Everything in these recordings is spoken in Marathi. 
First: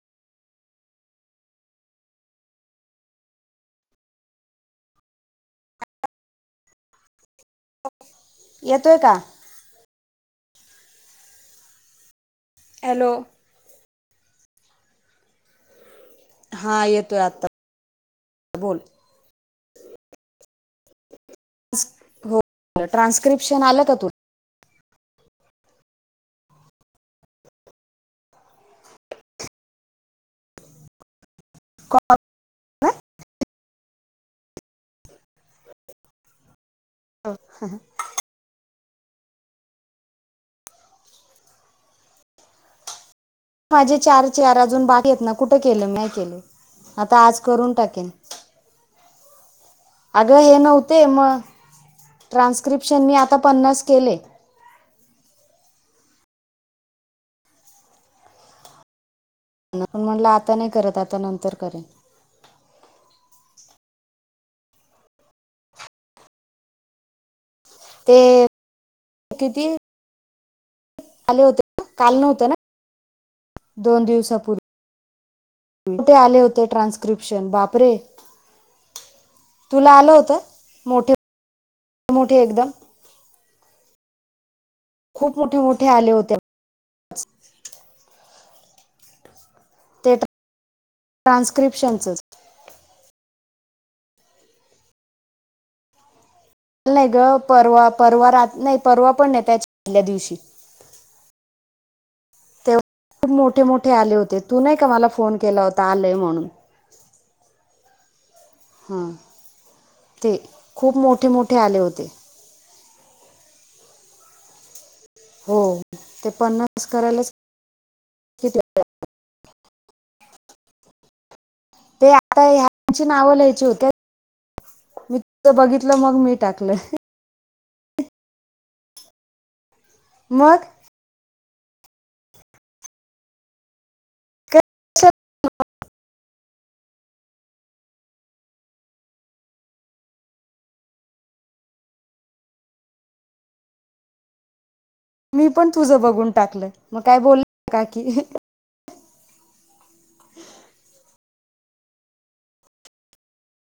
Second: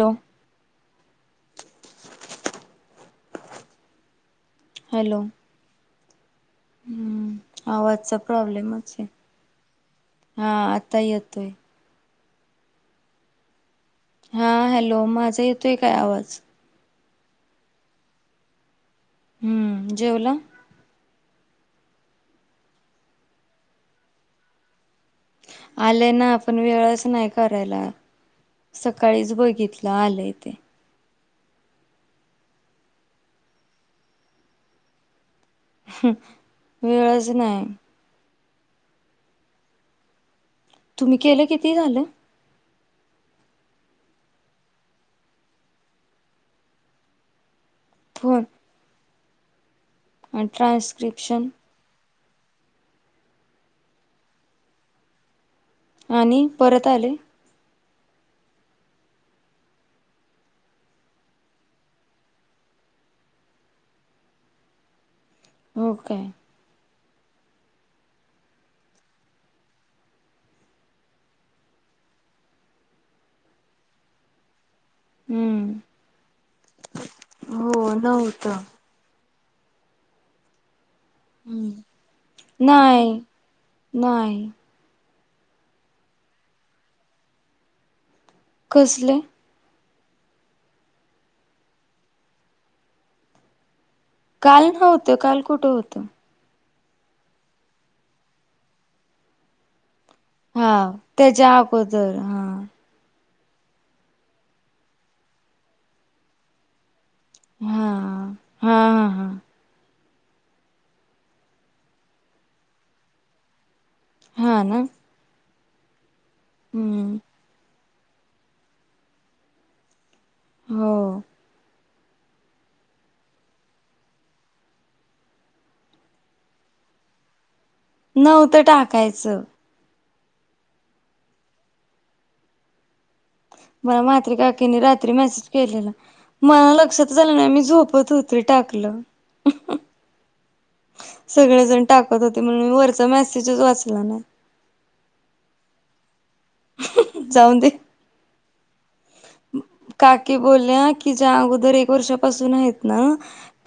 हॅलो हॅलो हम्म आवाजचा प्रॉब्लेमच येतोय आहे का हा आता येतोय. हॅलो हा हॅलो, माझा येतोय काय आवाज? हा येतोय आता. बोल हम्म, जेवला? हो ट्रान्स्क्रिप्शन आलं का तु आलय ना पण वेळच नाही करायला. सकाळीच बघितलं आलंय ते. वेळच नाही. तुम्ही केलं किती झालं? माझे चार चार अजून बाकी आहेत ना कुठं केलं नाही केलं आता आज करून टाकेन. होर अगं हे नव्हते मग ट्रान्स्क्रिप्शन ट्रान्स्क्रिप्शन मी आता पन्नास केले. आणि परत आले? मी म्हटलं आता नाही करत आता नंतर करेन. हो काय ते किती आले होते ना काल नव्हते ना दोन दिवसापूर्वी. हम्म कुठे आले होते ट्रान्स्क्रिप्शन बापरे, हो नव्हतं तुला आलं होत? मोठ ह नाही नाही खूप मोठे मोठे आले होते. [unintelligible] कसलं? ते ट्रान्स्क्रिप्शनचंच काल नव्हतं, काल कुठं होतं? काल नाही ग परवा- परवा रा नाही, परवा पण नाही त्याच्या आल्या दिवशी हा त्याच्या आगोदर हा. तेव्हा खूप मोठे -मोठे आले होते, तू नाही का मला फोन केला होता आलेय म्हणून. हा, हा हां हा हा ते खूप मोठे- मोठे आले होते. हा ना. हो ते पन्नास हम्म करायलाच [unintelligible] किती वेळ लागला. हो. ते आता ह्यांची नावं लिहायची होत्यात मी तुझं बघितलं म्हणुन मग मी टाकलं. नव्हते टाकायचं. मग मला म्हाञी काकीनी कशाला? रात्री मेसेज केलेला, मला लक्षात आलं नाही, मी झोपत होते टाकलं सगळेजण टाकत होते, म्हणून मी वरचं मेसेजच वाचला नाही. मी पण तुझं बघून टाकलंय, मग काय बोल जाऊन दे कि काकी काकी बोलल्या कि ज्या अगोदर एक वर्षापासून आहेत ना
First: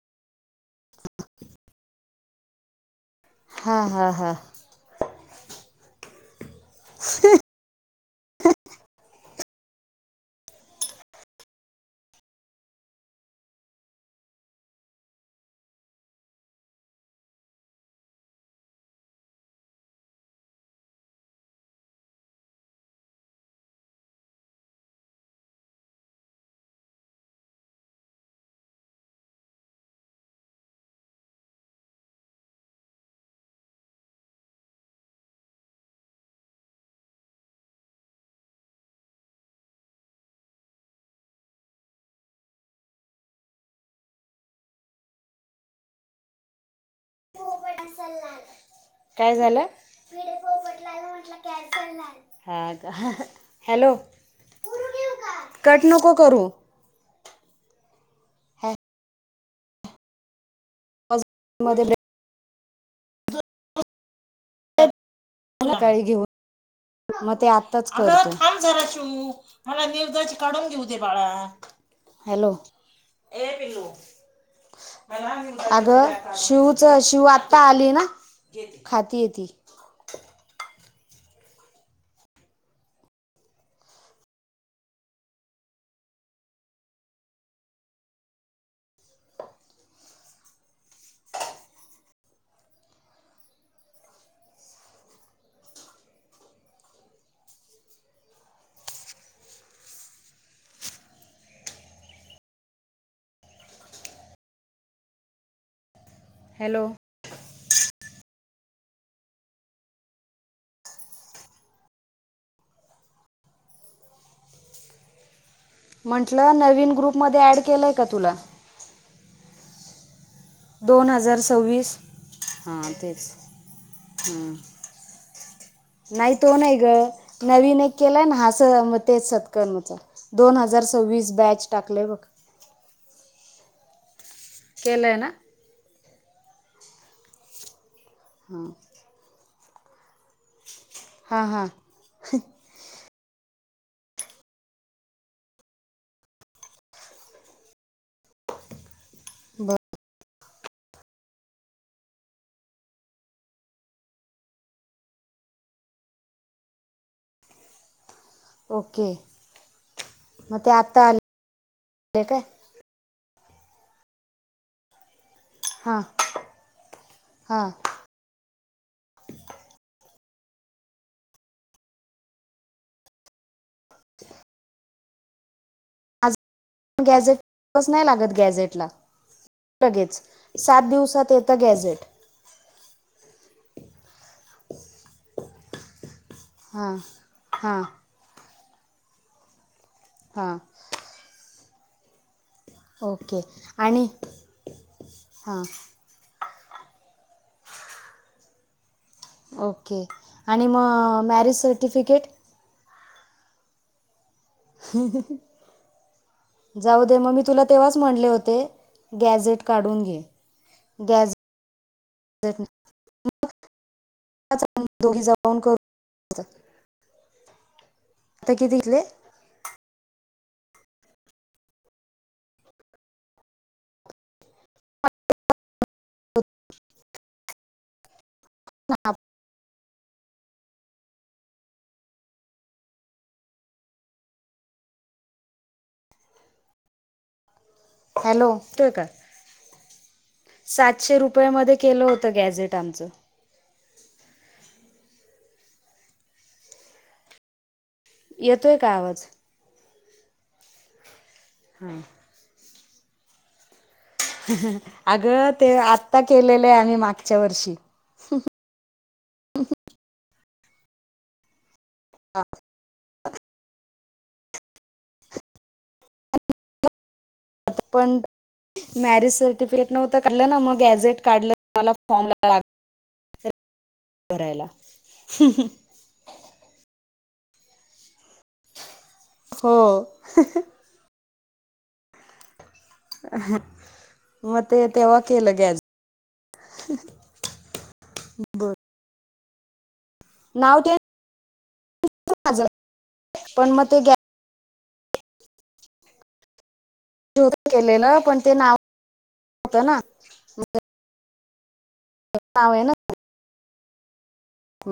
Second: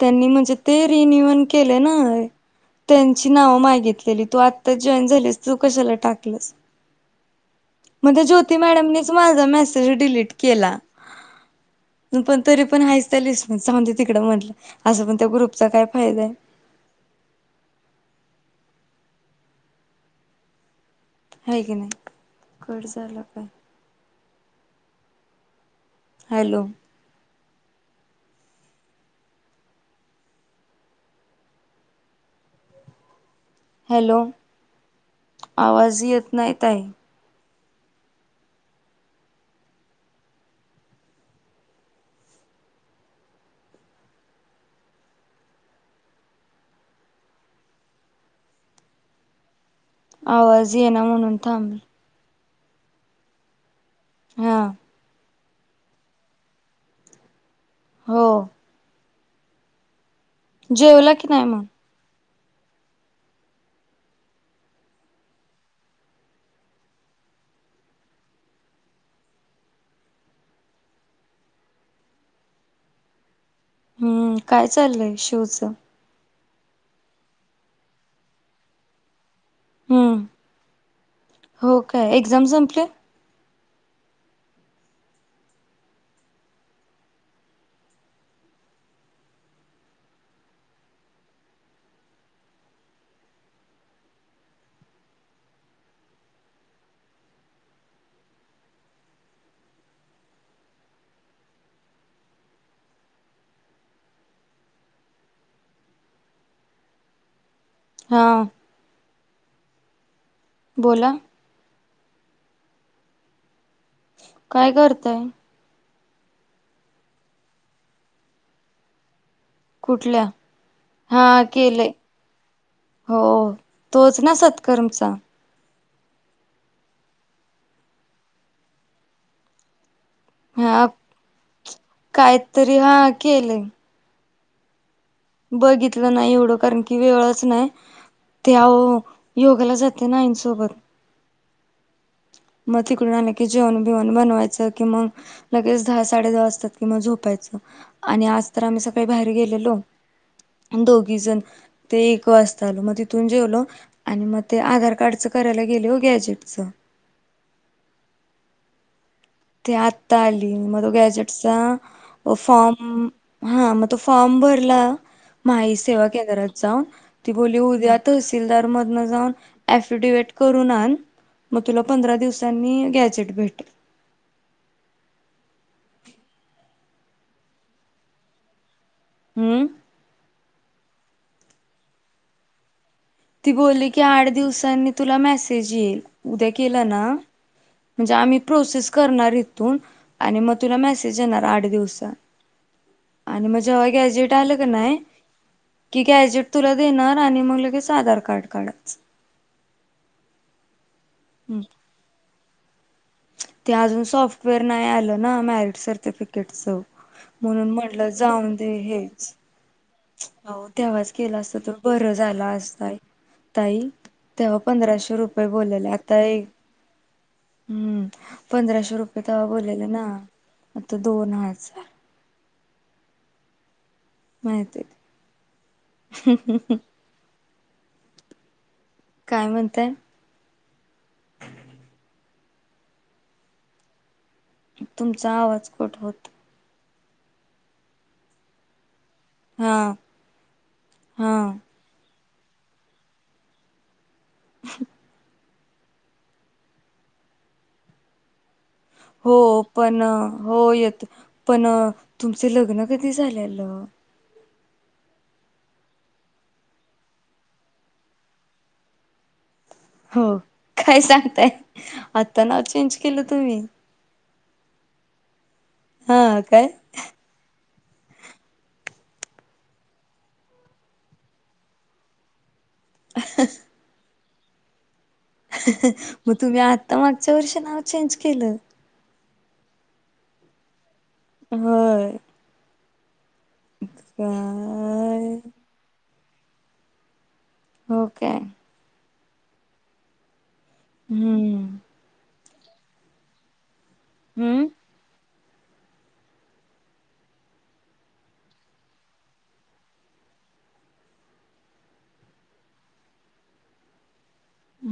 त्यांनी म्हणजे ते रिनीव्हल केले ना. त्यांची नाव हा हा मागितलेली, हा तू आत्ताच जॉईन झालीस तू कशाला टाकलंस? म त्या ज्योती मॅडमनीच माझा मेसेज डिलीट केला. पण तरी पण हायेच त्या लिस्ट मधी जाऊदे तिकडं म्हटलं असं पण त्या ग्रुपचा काय फायदा आहे. हाय की नाही कट झाला पाय. हॅलो, हॅलो, आवाज येत नाही ताई [unintelligible] काय झालं? आवाज येइना म्हणून थांबले. हा का? हॅलो, हा, कट नको करू. हो. जेवला कि नाय म? मध्ये हो [unintelligible] मग ते आताच, आरे थांब जरा शिव मला निवदाची काढून घेऊ दे बाळा. हॅलो, हम्म काय चाललंय शिवच [unintelligible] शिवच, शिव आता आली ना खाती ये ती. हम्म, हो काय एक्झाम संपल्या? हॅलो, हां, बोला. काय करताय? म्हंटलं नवीन ग्रुपमध्ये ऍड केलंय का तुला? कुठल्या, दोन हजार हा केलय सव्वीस. हा हो तेच तोच ना हम्म. सत्कर्मचा, नाही तो नाही ग नवीन एक केलाय ना हस मग तेच सत्कर मच! दोन हजार सव्वीस बॅच टाकले बघ, तरी हा केलंय, केले आहे ना, बघितलं नाही एवढं कारण कि वेळच नाही ते अहो, योगाला जाते ना आई सोबत, हा हा [unintelligible] मग तिकडून आलं की जेवण बीवण बनवायचं कि मग? लगेच दहा साडे दहा वाजता किं म झोपायचं आणि आज तर आम्ही सकाळी बाहेर गेलतो. बरं दोघी जण ते एक वाजता आल मग तिथून जेवलो! आणि मग ते आधार कार्डचं करायला गेले हो गॅजेटचं ओके, ते आता आली मग ते म तो आत्ता गॅजेटचा आले अ काय? फॉर्म, हा मग तो फॉर्म भरला माही हां सेवा केंद्रात जाऊन ती बोलली हां उद्या. तसीलदार मधन जाऊन अफिडिट करून आन. मग तुला पंधरा दिवसांनी गॅजेट भेटल, आज गॅझेट बस नाही लागत गॅझेटला? हम्म, लगेच सात दिवसात येतं गॅझेट! ती बोलली की आठ दिवसांनी तुला मेसेज येईल उद्या केलं हां ना, हां म्हणजे आम्ही प्रोसेस करणार इथून आणि मग हां तुला मेसेज येणार आठ दिवसात. ओके आणि म जेव्हा आणि गॅजट आलं का नाय हां कि, गॅजेट तुला देणार आणि मग लगेच आधार कार्ड काढाएच. ओके आणि मग मॅरिज हम्म सर्टिफिकेट ते अजून सॉफ्ट, फवेअर नाही आलं ना मॅरिट सर्टिफिकेटच जाऊ दे मग मी तुला म्हणून तेव्हाच म्हटलं म्हणले जाऊन होते दे हेच! गॅझेट काढून घे, हो तेव्हाच केला गॅझेट असत तो बरं झाला असताय, ताई.. तेव्हा पंधराशे दोघी रुपये जाऊन करू बोललेले आता एक, हम्म आता किती पंधराशे घेतले रुपये तवा बोलला ना आता दोन हजार. माहती हाय, [unintelligible] काय म्हणताय, तुमचा आवाज कट होतोय, हॅलो येतोय का? हा, सातशे हा रुपयामध्ये केलं होतं गॅझेट आमचं येतो का आवाज, हो पण हो येत पण तुमच लग्न कधी झालेलं अगं ते आत्ता केलेलं आहे मागच्या वर्षी हो काय सांगताय आत्ता नाव चेंज केलं तुम्ही हा काय, आता पण मॅरिज सर्टिफिकेट नव्हत काढलं ना, मग गॅझेट काढलं. मला फॉर्म ला लाग अ [inaudible] भरायला. म तुम्ही आत्ता मागच्या वर्षी नाव चेंज केलं. हो. [inaudible] होय. म तेव्हा काय केलं ग्याज हो काय? बर नाव ते हुं. माझ पण मग ते हुं. दुरुस्त केलेलं पण, ते नाव होत ना नाव ये ना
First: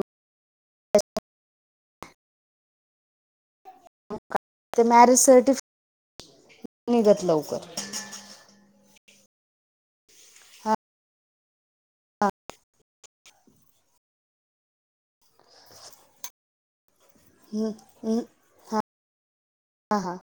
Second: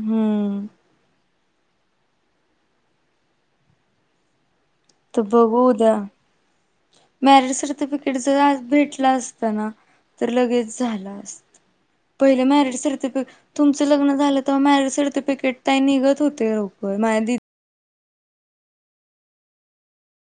हुं. ते त मॅरेज बघू सर्टिफिकेट उद्या निघत मॅरिड लवकर सरतीफिकेट. तड जर आज भेटला असत ना, तर लगेच झाला असत. पहिले मॅरीड सरतीफीकीट तुमचं लग्न झालं तवा, मॅरिज सर्टिफिकेट ताय निघत होते लवकर. माह्या दिदिन हू हू. हां हां हां.